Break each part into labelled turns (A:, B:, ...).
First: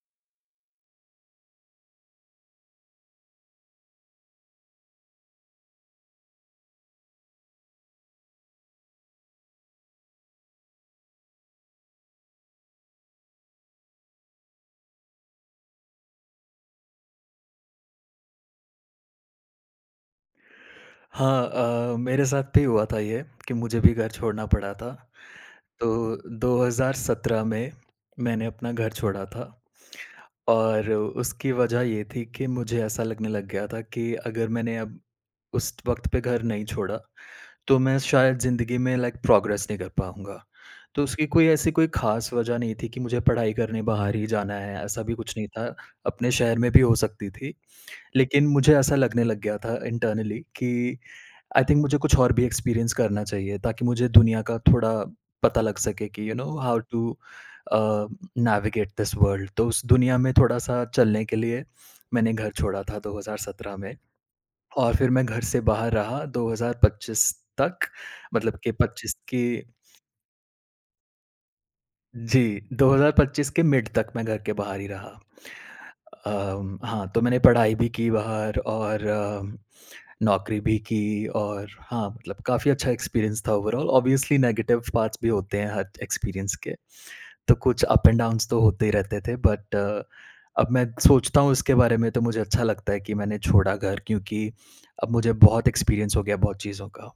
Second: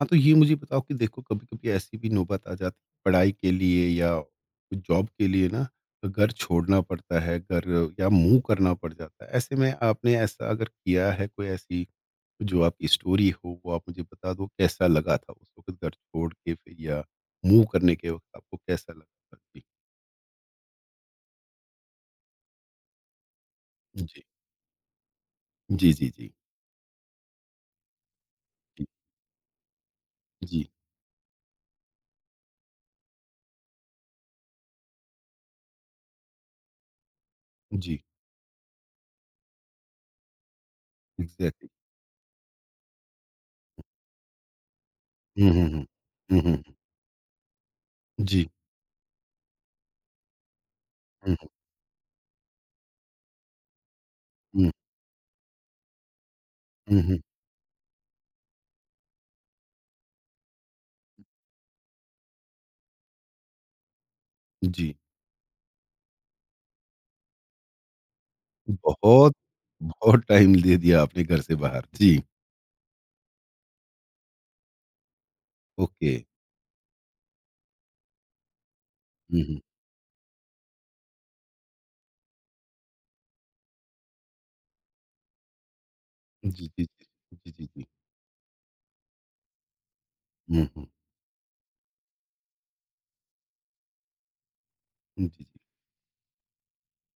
A: हाँ, तो ये मुझे बताओ कि देखो कभी-कभी ऐसी भी नौबत आ जाती है पढ़ाई के लिए या जॉब के लिए ना, तो घर छोड़ना पड़ता है, घर या मूव करना पड़ जाता है। ऐसे में आपने ऐसा अगर किया है कोई ऐसी जो आपकी स्टोरी हो वो आप मुझे बता दो कैसा लगा था उस वक़्त घर छोड़ के फिर या मूव करने के वक़्त आपको कैसा लगा था? जी,
B: हाँ, मेरे साथ भी हुआ था ये कि मुझे भी घर
A: जी।
B: छोड़ना पड़ा था।
A: जी, जी,
B: तो
A: जी।
B: 2017 में मैंने अपना
A: जी,
B: घर छोड़ा था
A: जी,
B: और उसकी वजह ये थी कि मुझे ऐसा लगने लग गया था कि अगर मैंने अब उस वक़्त पे घर नहीं छोड़ा, तो मैं
A: जी।
B: शायद ज़िंदगी में लाइक प्रोग्रेस नहीं कर पाऊँगा। तो उसकी कोई
A: एग्ज़ैक्टली।
B: ऐसी कोई ख़ास वजह नहीं थी कि मुझे पढ़ाई करने बाहर ही जाना है, ऐसा भी कुछ नहीं
A: हुँ, हुँ,
B: था।
A: हुँ।
B: अपने
A: हुँ, हुँ,
B: शहर
A: हुँ।
B: में भी हो सकती थी। लेकिन
A: जी।
B: मुझे ऐसा लगने लग गया था इंटरनली कि
A: हुँ,
B: आई थिंक मुझे कुछ और भी एक्सपीरियंस करना चाहिए ताकि मुझे दुनिया का
A: हुँ, हुँ।
B: थोड़ा पता लग सके कि यू नो हाउ
A: हुँ,
B: टू
A: हुँ।
B: Navigate this world. तो उस दुनिया में थोड़ा सा चलने के लिए मैंने घर छोड़ा था 2017 में,
A: जी।
B: और फिर मैं घर से बाहर रहा 2025 तक, मतलब कि 25
A: बहुत,
B: की,
A: बहुत टाइम दे दिया आपने घर से बाहर। जी,
B: जी, 2025 के मिड तक मैं घर के बाहर ही रहा।
A: ओके।
B: हाँ, तो मैंने पढ़ाई भी की बाहर और
A: हुँ, हुँ।
B: नौकरी भी की, और हाँ, मतलब काफ़ी अच्छा एक्सपीरियंस था ओवरऑल। ऑब्वियसली नेगेटिव पार्ट्स भी होते हैं हर एक्सपीरियंस
A: जी,
B: के,
A: जी, जी। जी,
B: तो
A: जी,
B: कुछ
A: जी।
B: अप एंड डाउन्स तो होते ही रहते थे, बट
A: हुँ,
B: अब मैं
A: हुँ।
B: सोचता हूँ इसके बारे में तो मुझे अच्छा लगता है कि मैंने छोड़ा घर, क्योंकि अब
A: जी,
B: मुझे
A: जी।
B: बहुत एक्सपीरियंस हो गया बहुत चीज़ों का।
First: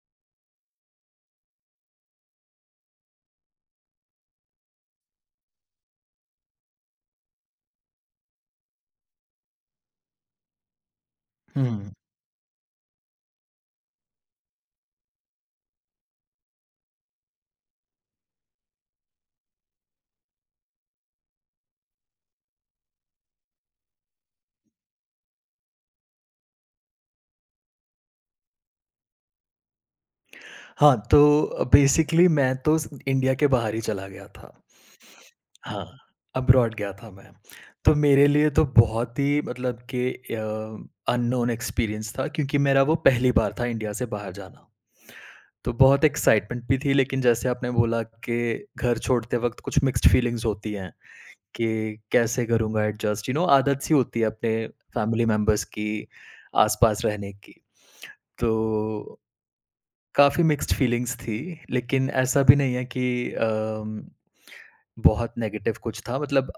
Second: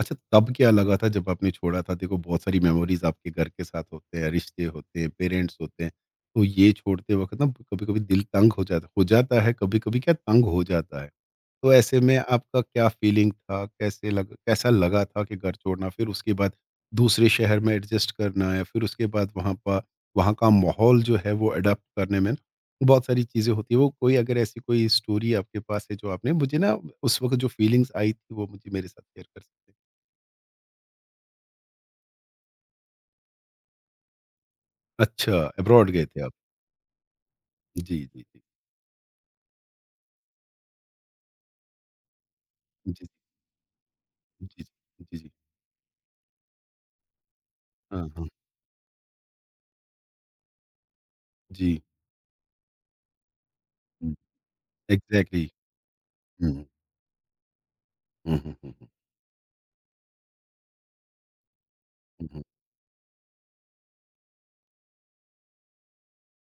A: अच्छा, तब क्या लगा था जब आपने छोड़ा था? देखो, बहुत सारी मेमोरीज़ आपके घर के साथ होते हैं, रिश्ते होते हैं, पेरेंट्स होते हैं। तो ये छोड़ते वक़्त ना, कभी-कभी दिल तंग हो जाता है, कभी-कभी क्या तंग हो जाता है। तो
B: हुँ।
A: ऐसे में आपका क्या फीलिंग था? कैसे लग कैसा लगा था कि घर छोड़ना, फिर उसके बाद दूसरे शहर में एडजस्ट करना या फिर उसके बाद वहाँ का माहौल जो है वो अडॉप्ट करने में बहुत सारी चीज़ें होती हैं। वो कोई अगर ऐसी कोई स्टोरी आपके पास है जो आपने मुझे ना, उस वक़्त जो फीलिंग्स आई थी वो मुझे मेरे साथ शेयर कर सकते हैं?
B: हाँ, तो बेसिकली मैं तो स इंडिया के बाहर ही चला गया था।
A: अच्छा,
B: हाँ,
A: अब्रॉड गए थे आप।
B: अब्रॉड गया था मैं।
A: जी,
B: तो
A: जी,
B: मेरे
A: जी।
B: लिए तो बहुत ही, मतलब कि अननोन एक्सपीरियंस था, क्योंकि मेरा वो
A: जी,
B: पहली बार था इंडिया से बाहर
A: जी,
B: जाना।
A: जी, जी।
B: तो बहुत एक्साइटमेंट भी थी, लेकिन जैसे आपने बोला
A: हाँ, हाँ।
B: कि घर छोड़ते वक़्त कुछ मिक्स्ड फीलिंग्स होती हैं,
A: जी।
B: कि कैसे करूँगा एडजस्ट, यू नो, आदत सी
A: हुँ,
B: होती है अपने फैमिली
A: एग्ज़ैक्टली।
B: मेंबर्स की
A: हुँ, हुँ,
B: आस-पास रहने की।
A: हुँ, हुँ, हुँ,
B: तो काफ़ी मिक्स्ड फीलिंग्स थी, लेकिन
A: हुँ, हुँ, हुँ,
B: ऐसा भी नहीं है कि अम बहुत नेगेटिव कुछ था, मतलब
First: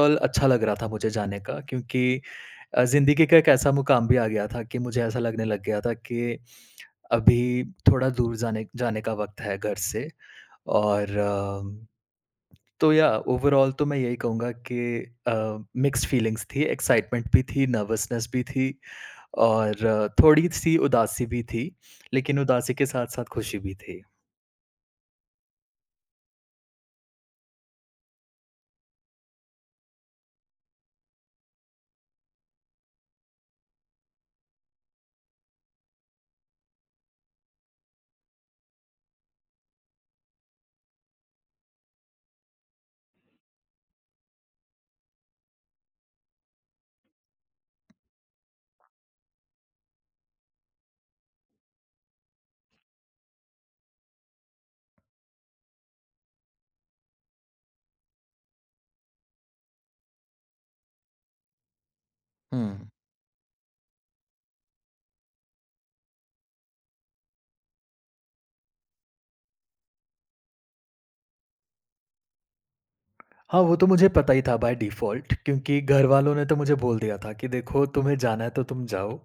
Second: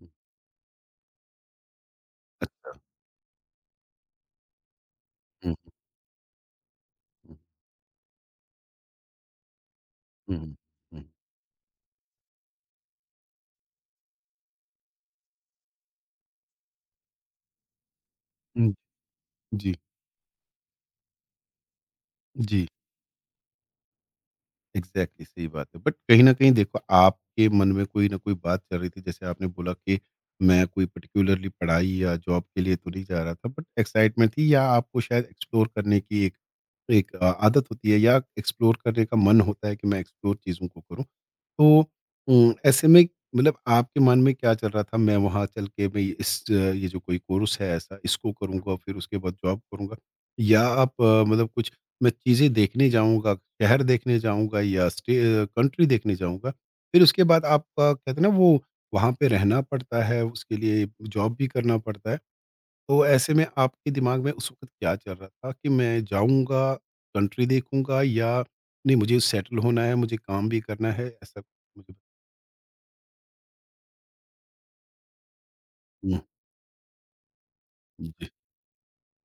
A: हुँ,
B: अच्छा लग रहा था मुझे जाने का, क्योंकि ज़िंदगी का एक ऐसा मुकाम भी आ गया था कि मुझे ऐसा लगने
A: हुँ,
B: लग गया था कि
A: हुँ,
B: अभी थोड़ा दूर जाने जाने का वक़्त है घर से।
A: हुँ, हुँ, हुँ,
B: और या ओवरऑल तो मैं यही कहूँगा कि अ, मिक्स्ड फीलिंग्स थी, एक्साइटमेंट भी थी, नर्वसनेस भी थी
A: हुँ। जी,
B: और थोड़ी-सी उदासी भी थी, लेकिन
A: जी।
B: उदासी के साथ-साथ खुशी भी थी।
A: एग्ज़ैक्टली, सही बात है। बट कहीं न कहीं देखो, आपके मन में कोई न कोई बात चल रही थी जैसे आपने बोला कि मैं कोई पर्टिकुलरली पढ़ाई या जॉब के लिए तो नहीं जा रहा था, बट एक्साइटमेंट थी या आपको शायद एक्सप्लोर करने की एक एक अ, आदत होती है या एक्सप्लोर करने का मन होता है कि मैं एक्सप्लोर चीज़ों को करूँ। तो ऐसे में मतलब आपके मन में क्या चल रहा था, मैं वहाँ चल के मैं ये जो कोई कोर्स है ऐसा इसको करूँगा, फिर उसके बाद जॉब करूँगा या मतलब कुछ मैं चीज़ें देखने जाऊँगा, शहर देखने जाऊँगा या स्टे कंट्री देखने जाऊँगा। फिर उसके बाद आपका कहते हैं ना वो वहाँ पे रहना पड़ता है, उसके लिए जॉब भी करना पड़ता है।
B: हुँ।
A: तो ऐसे में आपके दिमाग में उस वक़्त क्या चल रहा था कि मैं जाऊँगा, कंट्री देखूँगा या नहीं मुझे सेटल होना है, मुझे काम भी करना है, ऐसा कुछ मुझे
B: हाँ, वो तो मुझे पता ही था बाय डिफ़ॉल्ट, क्योंकि घर
A: हुँ,
B: वालों ने तो मुझे बोल दिया था कि देखो, तुम्हें
A: जी,
B: जाना है तो तुम जाओ,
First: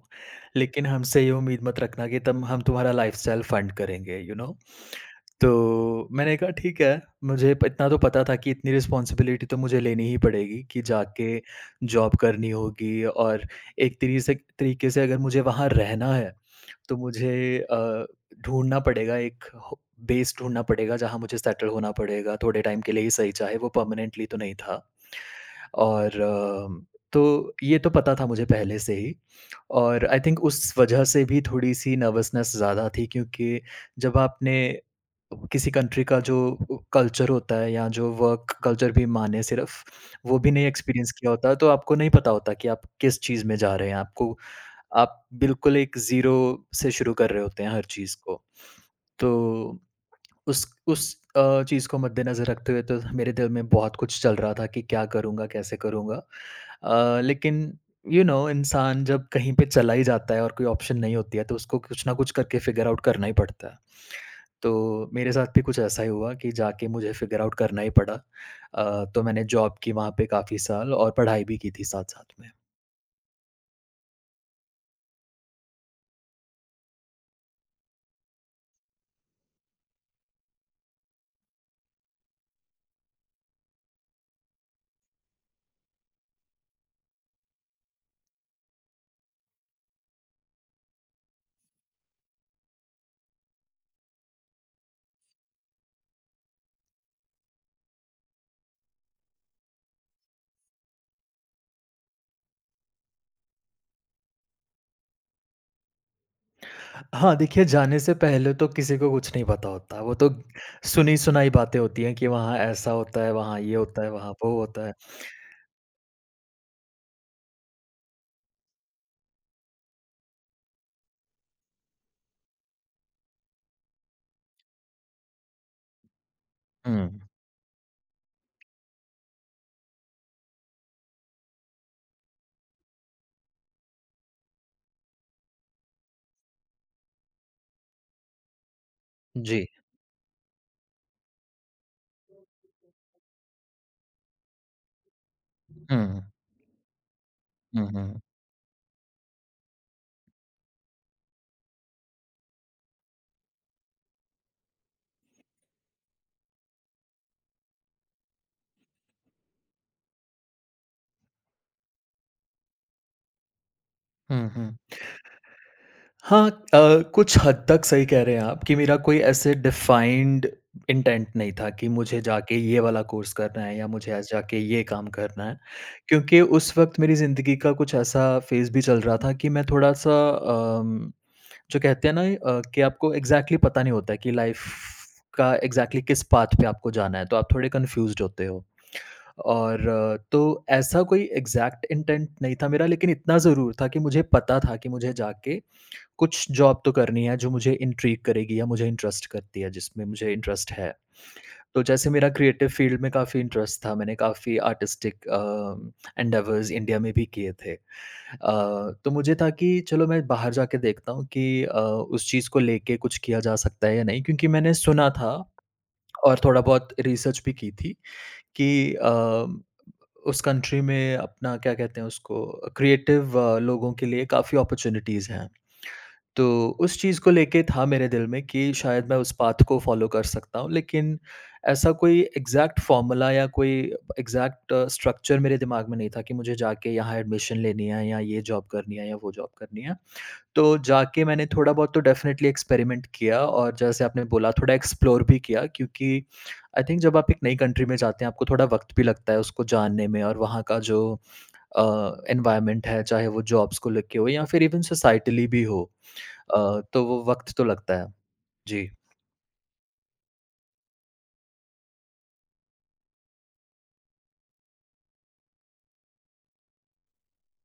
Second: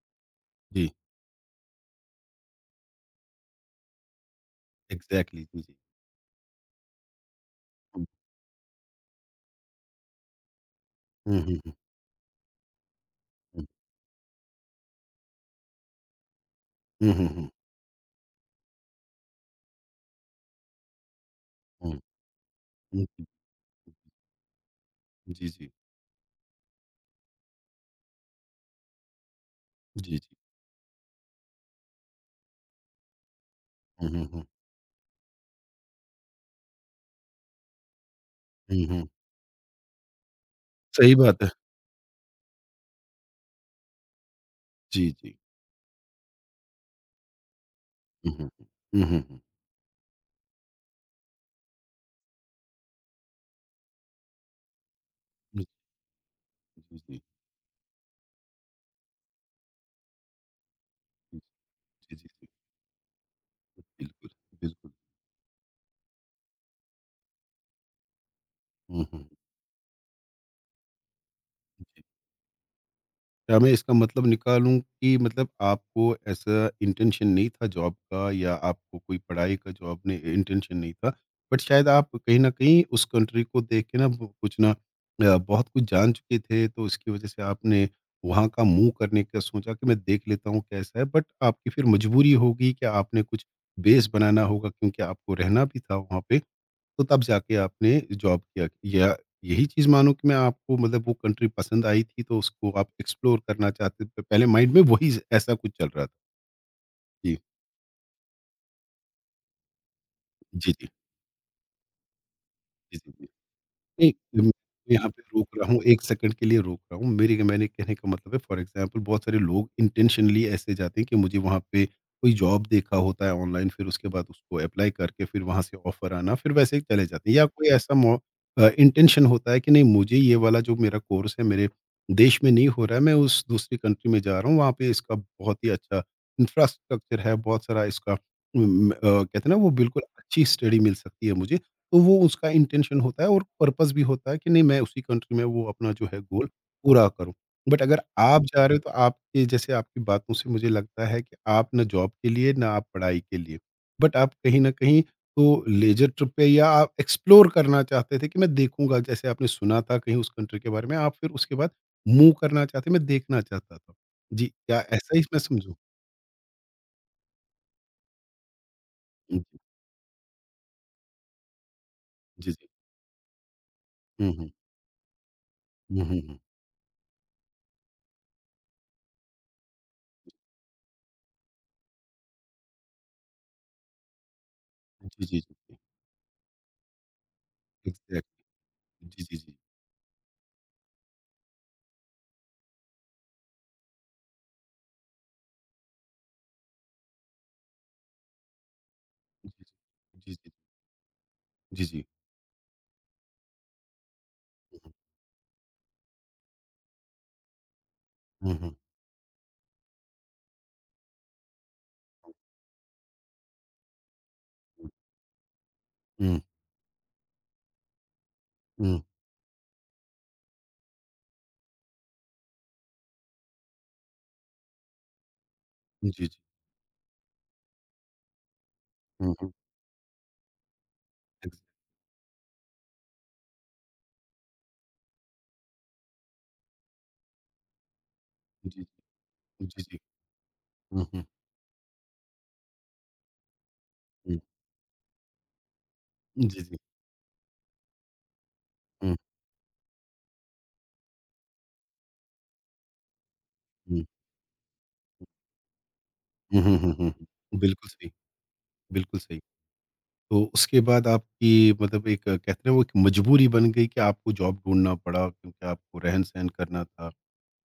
B: लेकिन
A: जी,
B: हमसे ये उम्मीद मत रखना कि तम हम तुम्हारा लाइफ़स्टाइल फंड करेंगे, यू नो।
A: एग्ज़ैक्टली जी, जी।
B: तो मैंने कहा ठीक है, मुझे प इतना तो
A: हुँ,
B: पता था कि इतनी रिस्पॉन्सिबिलिटी तो मुझे लेनी ही पड़ेगी, कि जाके
A: हुँ, हुँ, हुँ,
B: जॉब करनी होगी, और एक तरीके से अगर मुझे वहाँ रहना है, तो
A: हुँ, हुँ,
B: मुझे
A: हुँ, हुँ,
B: ढूँढना पड़ेगा एक हो बेस ढूँढना पड़ेगा जहाँ मुझे सेटल
A: हुँ,
B: होना पड़ेगा, थोड़े टाइम के लिए
A: हुँ,
B: ही सही, चाहे वो परमानेंटली तो नहीं था।
A: हुँ, जी, जी,
B: और तो ये तो पता था मुझे पहले से ही, और
A: जी,
B: आई
A: जी।
B: थिंक उस वजह से भी थोड़ी-सी नर्वसनेस ज़्यादा थी, क्योंकि
A: हुँ,
B: जब
A: हुँ, हुँ,
B: आपने किसी कंट्री का जो कल्चर होता है या जो वर्क
A: हुँ,
B: कल्चर भी,
A: हुँ,
B: माने सिर्फ़, वो भी नहीं एक्सपीरियंस
A: सही
B: किया
A: बात है।
B: होता, तो आपको नहीं पता होता कि आप किस चीज़ में जा रहे हैं। आपको
A: जी,
B: आप
A: जी।
B: बिल्कुल एक ज़ीरो से शुरू कर रहे होते हैं हर चीज़
A: हुँ,
B: को।
A: हुँ, हुँ, हुँ,
B: तो
A: हुँ,
B: उस चीज़ को मद्देनज़र रखते हुए तो मेरे दिल में बहुत कुछ चल रहा था कि क्या करूँगा,
A: हुँ, जी,
B: कैसे करूँगा?
A: जी, जी,
B: लेकिन यू नो, इंसान जब कहीं पे चला ही जाता है और कोई ऑप्शन नहीं होती
A: जी,
B: है, तो उसको कुछ ना
A: जी,
B: कुछ
A: जी,
B: करके फिगर आउट करना ही पड़ता है।
A: बिल्कुल, बिल्कुल।
B: तो मेरे साथ भी कुछ ऐसा ही हुआ कि जाके मुझे फिगर आउट करना ही पड़ा।
A: हुँ,
B: तो
A: हुँ,
B: मैंने जॉब की वहाँ पे काफ़ी साल और पढ़ाई भी की थी
A: जी।
B: साथ-साथ में।
A: क्या मैं इसका मतलब निकालूँ कि मतलब आपको ऐसा इंटेंशन नहीं था जॉब का या आपको कोई पढ़ाई का जॉब ने इंटेंशन नहीं था, बट शायद आप कहीं न कहीं उस कंट्री को देख के ना, ब कुछ ना अ, बहुत कुछ जान चुके थे, तो उसकी वज़ह से आपने वहाँ का मूव करने का सोचा कि मैं देख लेता हूँ कैसा है, बट आपकी फिर मजबूरी होगी कि आपने कुछ बेस बनाना होगा क्योंकि आपको रहना भी था वहाँ पे। तो तब जाके आपने जॉब किया या यही चीज़ मानो कि मैं आपको मतलब वो कंट्री पसंद आई थी तो उसको आप एक्सप्लोर करना चाहते थे, पहले माइंड में वही ऐसा कुछ चल रहा था?
B: हाँ,
A: जी।
B: देखिए, जाने से पहले तो किसी को कुछ नहीं पता होता। वो तो
A: जी, जी।
B: सुनी-सुनाई बातें होती हैं कि वहाँ ऐसा
A: जी, जी,
B: होता
A: जी।
B: है, वहाँ ये होता है, वहाँ
A: नहीं, मैं
B: वो होता है।
A: यहाँ पे रोक रहा हूँ, 1 सेकंड के लिए रोक रहा हूँ। मेरी मैंने कहने का मतलब है फॉर एग्ज़ाम्पल बहुत सारे लोग इंटेंशनली ऐसे जाते हैं कि मुझे वहाँ पे कोई जॉब देखा होता है ऑनलाइन, फिर उसके बाद उसको अप्लाई करके फिर वहाँ से ऑफ़र आना फिर वैसे ही चले
B: हुँ।
A: जाते हैं या कोई ऐसा इंटेंशन होता है कि नहीं मुझे ये वाला जो मेरा कोर्स है मेरे देश में नहीं हो रहा है, मैं उस दूसरी कंट्री में जा रहा हूँ, वहाँ पे इसका बहुत ही अच्छा इंफ्रास्ट्रक्चर है, बहुत सारा इसका कहते हैं ना
B: जी।
A: वो बिल्कुल अच्छी स्टडी मिल सकती है मुझे। तो वो उसका इंटेंशन होता है और पर्पस भी होता है कि नहीं मैं उसी कंट्री में वो अपना जो है
B: हुँ,
A: गोल पूरा करूँ। बट
B: हुँ,
A: अगर
B: हुँ।
A: आप जा रहे हो तो आपके जैसे आपकी बातों से मुझे लगता है कि आप ना जॉब के लिए ना आप पढ़ाई के लिए, बट आप कहीं न कहीं तो लेज़र ट्रिप पे या आप एक्सप्लोर करना चाहते थे कि मैं देखूँगा, जैसे आपने सुना था कहीं उस कंट्री के बारे में आप फिर उसके बाद मूव करना चाहते मैं देखना चाहता था। जी,
B: हुँ, हुँ।
A: क्या ऐसा ही मैं समझूँ?
B: हाँ, कुछ हद तक सही कह रहे हैं आप कि मेरा कोई
A: हुँ,
B: ऐसे डिफाइंड इंटेंट नहीं था कि मुझे
A: जी,
B: जाके
A: जी।
B: ये वाला कोर्स करना है या मुझे आज
A: हुँ, हुँ।
B: जाके ये काम करना है।
A: हुँ, हुँ, हुँ।
B: क्योंकि उस वक़्त मेरी ज़िंदगी का कुछ ऐसा फ़ेज़ भी चल रहा था कि मैं थोड़ा-सा, अम जो कहते हैं ना, कि आपको एग्ज़ैक्टली पता नहीं होता है कि लाइफ़
A: जी, जी,
B: का
A: जी।
B: एग्ज़ैक्टली किस पाथ पे आपको जाना है, तो आप थोड़े कन्फ्यूज़्ड होते
A: एग्ज़ैक्टली।
B: हो।
A: जी, जी, जी।
B: और ऐसा कोई एग्ज़ैक्ट इंटेंट नहीं था मेरा, लेकिन इतना ज़रूर था कि मुझे पता था कि मुझे जाके कुछ जॉब तो करनी है जो मुझे इंट्रिग करेगी या मुझे इंटरेस्ट करती है, जिसमें मुझे
A: जी, जी।
B: इंटरेस्ट है।
A: जी,
B: तो
A: जी। जी, जी।
B: जैसे मेरा क्रिएटिव फील्ड में काफ़ी इंटरेस्ट था, मैंने काफ़ी आर्टिस्टिक एंडेवर्स इंडिया में भी किए थे।
A: हुँ, हुँ,
B: तो मुझे था कि चलो मैं बाहर जाके देखता हूँ कि उस चीज़ को लेके कुछ किया जा सकता है या नहीं, क्योंकि मैंने
A: हुँ,
B: सुना था
A: हुँ,
B: और थोड़ा बहुत रिसर्च भी की थी कि
A: हुँ।
B: उस कंट्री में, अपना क्या कहते हैं उसको, क्रिएटिव लोगों के लिए काफ़ी अपॉर्च्युनिटीज़ हैं।
A: जी, जी।
B: तो उस चीज़ को लेके था मेरे दिल में कि शायद मैं उस
A: हुँ, हुँ।
B: पाथ को फ़ॉलो कर सकता हूँ, लेकिन
A: एग्ज़
B: ऐसा कोई एग्ज़ैक्ट फ़ॉर्मूला या कोई एग्ज़ैक्ट स्ट्रक्चर मेरे दिमाग में नहीं था कि मुझे जाके यहाँ एडमिशन लेनी है या ये जॉब
A: जी,
B: करनी है या वो जॉब
A: जी,
B: करनी
A: जी,
B: है।
A: जी।
B: तो
A: हुँ, हुँ,
B: जाके मैंने थोड़ा बहुत तो डेफ़िनेटली एक्सपेरिमेंट किया और, जैसे आपने
A: हुँ।
B: बोला, थोड़ा एक्सप्लोर भी किया, क्योंकि
A: जी, जी।
B: आई थिंक जब आप एक नई कंट्री में जाते हैं, आपको थोड़ा वक़्त भी
A: हुँ,
B: लगता है उसको जानने में और वहाँ का जो अ, एनवायरनमेंट है, चाहे वो जॉब्स को
A: हुँ।
B: लेके हो या फिर इवन सोसाइटली भी हो।
A: हुँ, हुँ, हुँ,
B: तो
A: हुँ,
B: वो वक़्त
A: हुँ।
B: तो
A: बिल्कुल
B: लगता है।
A: सही,
B: जी।
A: बिल्कुल सही। तो उसके बाद आपकी मतलब एक कहते हैं ना वो एक मजबूरी बन गई कि आपको जॉब ढूँढना पड़ा क्योंकि आपको रहन-सहन करना था।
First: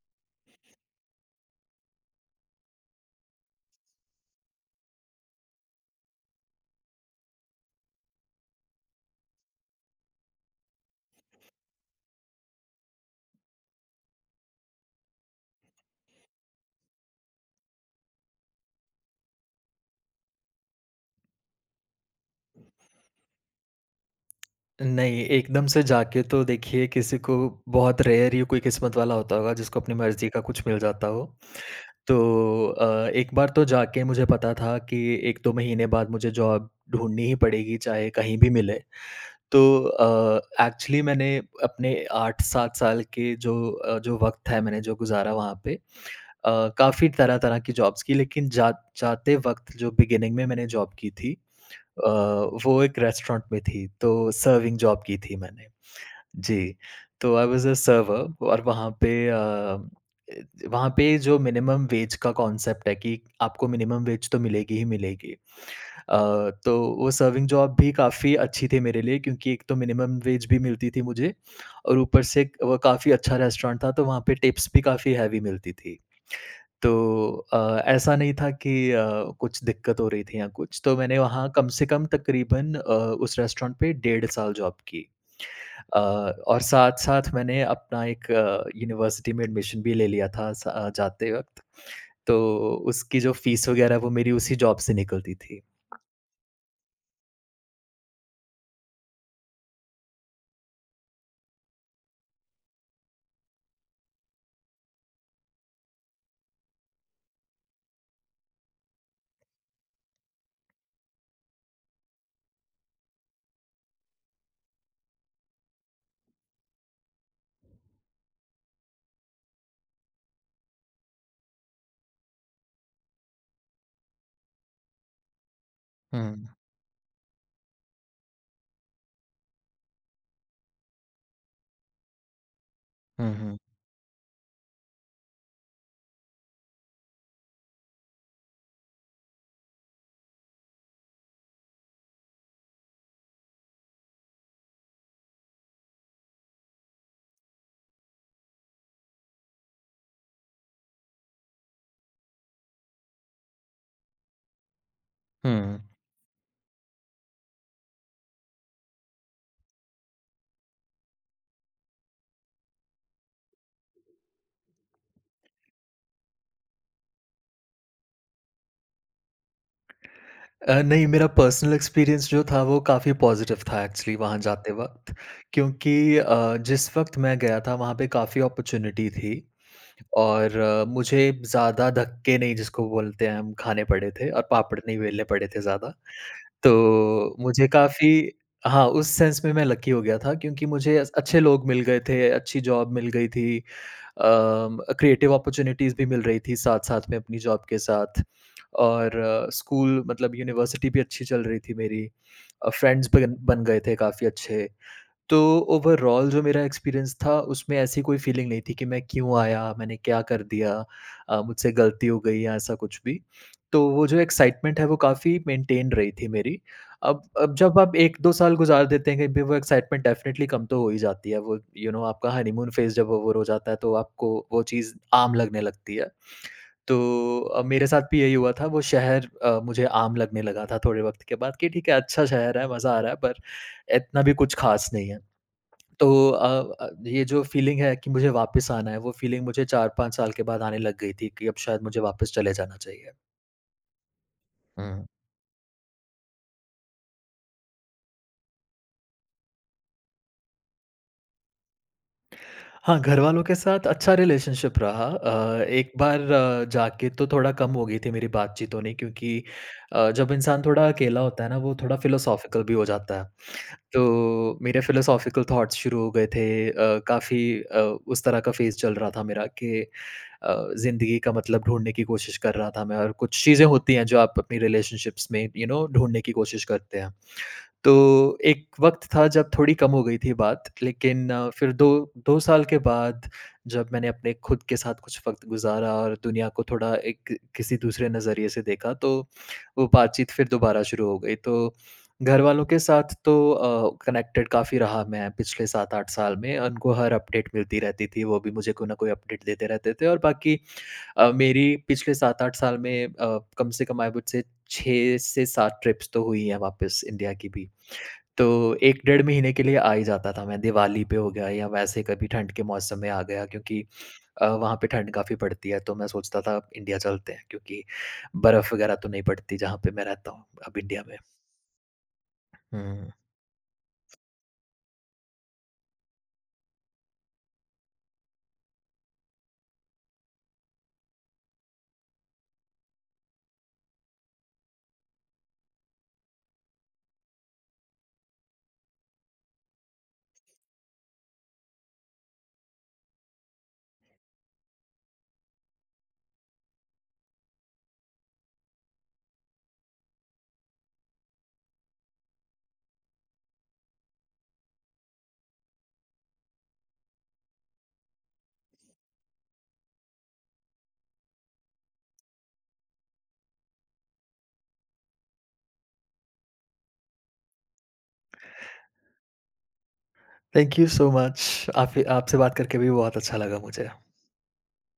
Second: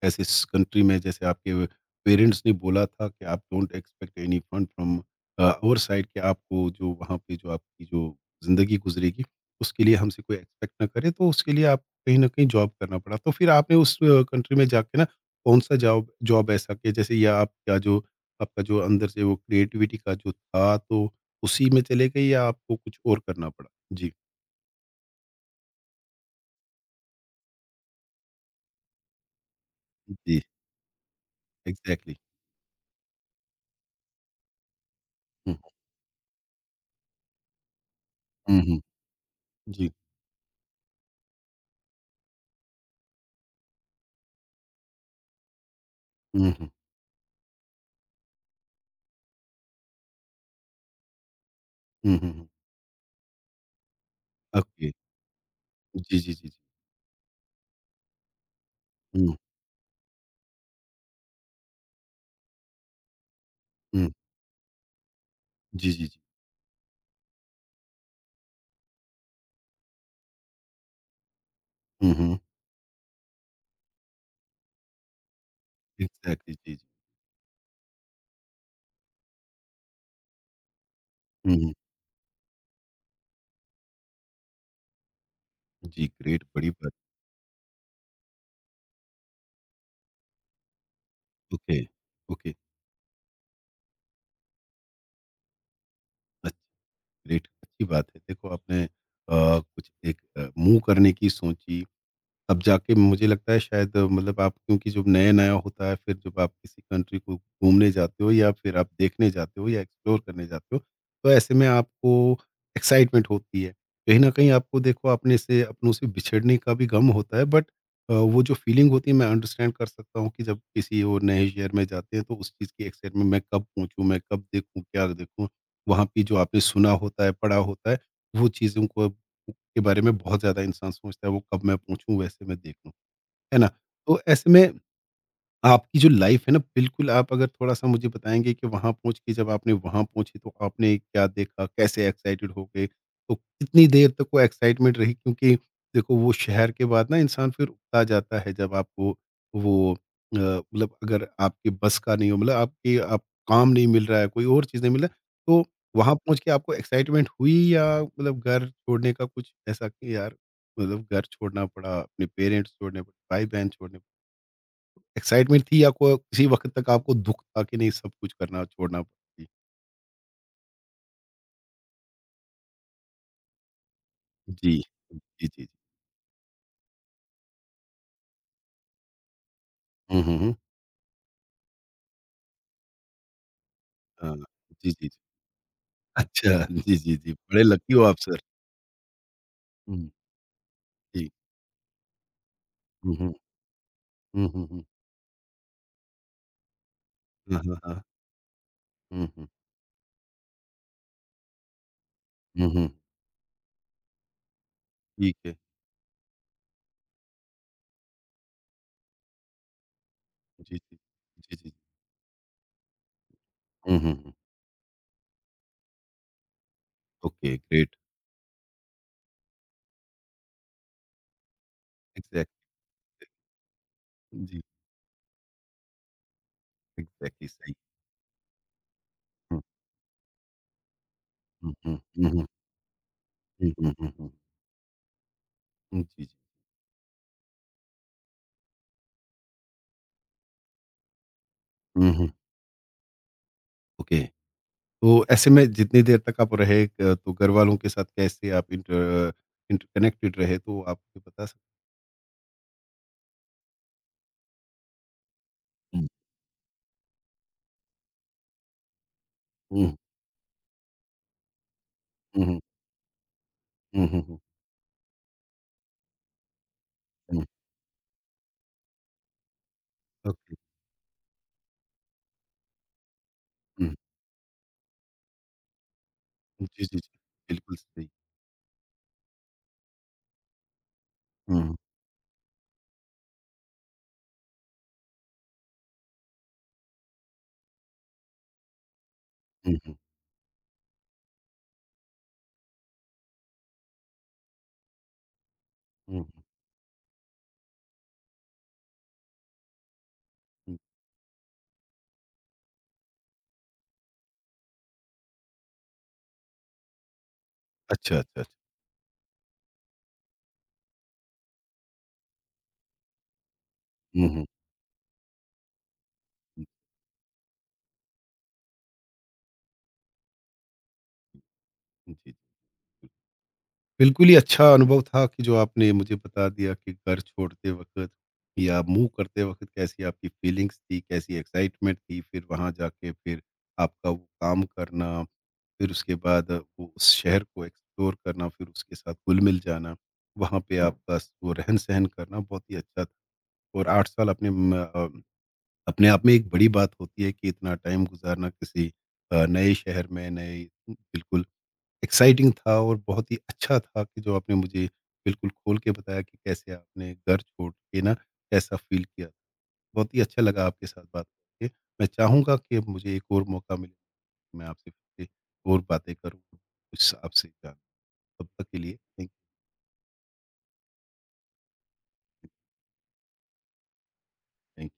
A: ऐसे स कंट्री में जैसे आपके पेरेंट्स ने बोला था कि आप don't expect any fund from our side कि आपको जो वहाँ पे जो आपकी जो ज़िंदगी गुज़रेगी, उसके लिए हमसे कोई एक्सपेक्ट ना करे, तो उसके लिए आपको कहीं न कहीं जॉब करना पड़ा। तो फिर आपने उस कंट्री में जाके ना कौन-सा जॉब जॉब ऐसा किया जैसे या आप क्या जो आपका जो अंदर से वो क्रिएटिविटी का जो था, तो उसी में चले गए या आपको कुछ और करना पड़ा? जी।
B: नहीं, एकदम से जाके तो, देखिए, किसी को, बहुत रेयर ही कोई किस्मत वाला होता होगा जिसको अपनी मर्ज़ी
A: जी,
B: का कुछ मिल जाता हो।
A: एग्ज़ैक्टली।
B: तो एक बार तो जाके मुझे पता था कि 1-2
A: हुँ,
B: महीने बाद मुझे जॉब ढूँढनी ही पड़ेगी, चाहे कहीं भी
A: हुँ,
B: मिले।
A: हुँ।
B: तो
A: जी।
B: एक्चुअली मैंने अपने 8-7 साल के जो वक़्त है मैंने जो गुज़ारा वहाँ पे,
A: हुँ, हुँ।
B: काफ़ी तरह-तरह की जॉब्स की, लेकिन जा जाते वक़्त जो बिगिनिंग में मैंने जॉब की थी, अ,
A: हुँ, हुँ, हुँ।
B: वो एक रेस्टोरेंट में थी, तो सर्विंग
A: ओके।
B: जॉब की थी मैंने।
A: जी, जी, जी।
B: जी, तो आई वाज़ अ सर्वर, और वहाँ पे
A: हुँ,
B: जो मिनिमम वेज का कॉन्सेप्ट है कि आपको मिनिमम
A: हुँ।
B: वेज तो मिलेगी ही मिलेगी।
A: जी, जी, जी।
B: अ, तो वो सर्विंग जॉब भी काफ़ी अच्छी थी मेरे लिए, क्योंकि एक तो मिनिमम वेज भी मिलती थी मुझे, और
A: हुँ,
B: ऊपर
A: हुँ।
B: से वो काफ़ी अच्छा रेस्टोरेंट था, तो वहाँ पे टिप्स भी काफ़ी हैवी मिलती थी।
A: एग्ज़ैक्टली, जी, जी।
B: तो ऐसा नहीं था कि कुछ दिक्कत हो रही थी या कुछ, तो मैंने वहाँ
A: हुँ,
B: कम
A: हुँ।
B: से कम, तकरीबन, उस रेस्टोरेंट पे डेढ़ साल जॉब की।
A: जी, ग्रेट,
B: और
A: बड़ी बात।
B: साथ-साथ मैंने अपना एक यूनिवर्सिटी में एडमिशन भी ले लिया था जाते वक़्त,
A: ओके,
B: तो
A: ओके।
B: उसकी जो फ़ीस वग़ैरह वो मेरी उसी जॉब से निकलती थी।
A: अच्छ ग्रेट, अच्छी बात है। देखो, आपने कुछ एक मूव करने की सोची, अब जाके मुझे लगता है शायद मतलब आप क्योंकि जब नया-नया होता है फिर जब आप किसी कंट्री को घूमने जाते हो या फिर आप देखने जाते हो या एक्सप्लोर करने जाते हो, तो ऐसे में आपको एक्साइटमेंट होती है। कहीं न कहीं आपको देखो अपने से अपनों से बिछड़ने का भी गम होता है, बट वो जो फीलिंग होती है मैं अंडरस्टैंड कर सकता हूँ कि जब किसी और नए शहर में जाते हैं तो उस चीज़ की एक्साइटमेंट मैं कब पहुँचूँ, मैं कब देखूँ, क्या देखूँ? वहाँ
B: हुँ।
A: पे जो आपने सुना होता है, पढ़ा होता है, वो चीज़ों को के बारे में बहुत ज़्यादा इंसान सोचता है, वो कब मैं पहुँचूँ, वैसे मैं देख लूँ,
B: हुँ, हुँ।
A: है ना? तो ऐसे में आपकी जो लाइफ़ है ना, बिल्कुल आप अगर थोड़ा-सा मुझे बताएँगे कि वहाँ पहुँच के जब आपने वहाँ पहुँचे तो आपने क्या देखा? कैसे एक्साइटेड हो गए? तो कितनी देर तक वो एक्साइटमेंट रही? क्योंकि देखो वो शहर के बाद ना इंसान फिर उकता जाता है जब आपको वो मतलब अगर आपकी बस का नहीं हो, मतलब आपकी आप काम नहीं मिल रहा है, कोई और चीज़ नहीं मिल रहा है, तो
B: हुँ।
A: वहाँ पहुँच के आपको एक्साइटमेंट हुई या मतलब घर छोड़ने का कुछ ऐसा कि यार मतलब घर छोड़ना पड़ा, अपने पेरेंट्स छोड़ने पड़े, भाई-बहन छोड़ने एक्साइटमेंट थी या को किसी वक़्त तक आपको दुःख था कि नहीं सब कुछ करना छोड़ना पड़ी?
B: नहीं, मेरा पर्सनल एक्सपीरियंस जो था वो काफ़ी पॉज़िटिव था एक्चुअली वहाँ
A: जी।
B: जाते वक़्त,
A: जी। जी, जी।
B: क्योंकि जिस वक़्त मैं गया था, वहाँ पे काफ़ी अपॉर्च्युनिटी थी,
A: हुँ, हुँ, हुँ।
B: और मुझे ज़्यादा धक्के नहीं, जिसको बोलते हैं हम, खाने पड़े थे,
A: हाँ।
B: और पापड़
A: जी,
B: नहीं
A: जी, जी।
B: बेलने पड़े थे ज़्यादा।
A: अच्छा जी, जी, जी।
B: तो
A: बड़े
B: मुझे
A: लकी हो
B: काफ़ी,
A: आप सर।
B: हाँ, उस सेंस में मैं लकी हो
A: हुँ,
B: गया था, क्योंकि मुझे अस
A: जी।
B: अच्छे लोग मिल गए थे, अच्छी जॉब मिल
A: हुँ,
B: गई
A: हुँ।
B: थी।
A: हुँ, हुँ, हुँ।
B: क्रिएटिव अपॉर्च्युनिटीज़ भी मिल रही थी साथ-साथ में अपनी
A: हाँ,
B: जॉब
A: हाँ,
B: के
A: हाँ।
B: साथ, और
A: हुँ, हुँ।
B: स्कूल, मतलब यूनिवर्सिटी भी अच्छी चल रही थी मेरी।
A: हुँ, हुँ।
B: फ्रेंड्स बन बन गए थे काफ़ी अच्छे।
A: ठीक
B: तो
A: है।
B: ओवरऑल जो मेरा एक्सपीरियंस था, उसमें ऐसी कोई फ़ीलिंग नहीं थी कि मैं क्यों आया? मैंने क्या कर दिया?
A: जी, जी। जी, जी।
B: मुझसे गलती हो गई, या ऐसा कुछ भी। तो
A: हुँ,
B: वो
A: हुँ,
B: जो
A: हुँ।
B: एक्साइटमेंट है, वो काफ़ी मेंटेन रही थी मेरी। अब
A: ओके,
B: अब जब आप
A: ग्रेट।
B: 1-2 साल गुज़ार देते हैं कहीं पे, वो एक्साइटमेंट डेफ़िनेटली कम तो हो ही जाती है। वो, यू you नो know, आपका
A: एग्ज़ैक्ट
B: हनीमून फ़ेज़ जब ओवर हो जाता है, तो आपको
A: जी,
B: वो चीज़ आम लगने लगती है। तो
A: एग्ज़ैक्टली सही।
B: मेरे साथ भी यही हुआ था, वो शहर
A: हुँ,
B: मुझे आम लगने लगा था थोड़े वक़्त के बाद कि
A: हुँ,
B: ठीक है,
A: हुँ।
B: अच्छा
A: हुँ, हुँ।
B: शहर है, मज़ा आ रहा है, पर
A: हुँ, हुँ, हुँ,
B: इतना
A: हुँ।
B: भी कुछ ख़ास नहीं है।
A: हुँ,
B: तो
A: जी, जी।
B: ये जो फ़ीलिंग है कि मुझे वापस आना है, वो फ़ीलिंग मुझे 4-5 साल के बाद आने लग गई थी कि अब शायद मुझे
A: हुँ, हुँ।
B: वापस चले जाना चाहिए।
A: ओके।
B: हुँ।
A: तो ऐसे में जितनी देर तक आप रहे तो घर वालों के साथ कैसे आप इंटरकनेक्टेड रहे तो आप मुझे बता सकते
B: हाँ, घरवालों के साथ अच्छा रिलेशनशिप रहा। एक
A: हुँ। हैं?
B: बार जाके तो थोड़ा कम हो गई थी मेरी बातचीत होनी, क्योंकि जब इंसान थोड़ा अकेला होता है ना, वो थोड़ा
A: हुँ, हुँ, हुँ,
B: फिलोसॉफ़िकल भी हो जाता है।
A: हुँ, हुँ,
B: तो मेरे फिलोसॉफ़िकल थॉट्स शुरू हो गए थे। काफ़ी
A: हुँ,
B: उस तरह का फ़ेज़ चल रहा था मेरा कि
A: ओके,
B: ज़िंदगी का मतलब ढूँढने की कोशिश कर रहा था मैं, और कुछ चीज़ें होती
A: हुँ,
B: हैं जो आप अपनी रिलेशनशिप्स में, यू you नो ढूँढने की कोशिश
A: जी, जी,
B: करते
A: जी,
B: हैं।
A: बिल्कुल
B: तो
A: सही।
B: एक वक़्त था जब थोड़ी कम हो गई थी बात, लेकिन
A: हुँ,
B: फिर
A: हुँ,
B: 2 साल के बाद जब मैंने अपने खुद के साथ कुछ वक़्त गुज़ारा और दुनिया को थोड़ा एक किसी दूसरे नज़रिए से देखा, तो
A: हुँ,
B: वो
A: हुँ,
B: बातचीत फिर दोबारा शुरू हो गई। तो घरवालों के साथ तो कनेक्टेड काफ़ी रहा मैं पिछले 7-8
A: हुँ,
B: साल में। उनको हर अपडेट मिलती रहती थी, वो भी मुझे कोई ना कोई अपडेट देते रहते थे, और बाकी
A: हुँ,
B: मेरी पिछले 7-8 साल में कम से कम, आई वुड से, 6 से 7 ट्रिप्स तो हुई हैं वापस इंडिया की भी।
A: अच्छा, अच्छा, अच्छा।
B: तो 1 डेढ़ महीने के लिए आ ही जाता था मैं, दिवाली पे हो गया या वैसे कभी ठंड के मौसम में आ गया, क्योंकि
A: हुँ, हुँ,
B: वहाँ पे ठंड काफ़ी पड़ती है, तो मैं सोचता था इंडिया चलते हैं, क्योंकि बर्फ़ वगैरह तो नहीं पड़ती जहाँ पे मैं रहता हूँ अब इंडिया में।
A: हुँ, जी।
B: हुँ,
A: बिल्कुल ही अच्छा अनुभव था कि जो आपने मुझे बता दिया कि घर छोड़ते वक़्त या मूव करते वक़्त कैसी आपकी फीलिंग्स थी, कैसी एक्साइटमेंट थी, फिर वहाँ जाके फिर आपका वो काम करना, फिर उसके बाद वो उस शहर को एक्सप्लोर करना, फिर उसके साथ घुल-मिल जाना, वहाँ पे आपका स वो रहन-सहन करना बहुत ही अच्छा था और 8 साल अपने आप में एक बड़ी बात होती है कि इतना टाइम गुज़ारना किसी नए शहर में, नए बिल्कुल एक्साइटिंग था और बहुत ही अच्छा था कि जो आपने मुझे बिल्कुल खोल के बताया कि कैसे आपने घर छोड़ के ना कैसा फील किया। बहुत ही अच्छा लगा आपके साथ बात करके। मैं चाहूँगा कि मुझे एक और मौका मिले, मैं आपसे फिर से और बातें करूँ, कुछ आपसे जान तब तक के लिए thank
B: thank you so much. आप आपसे
A: यू,
B: बात करके भी बहुत अच्छा लगा मुझे।
A: थैंक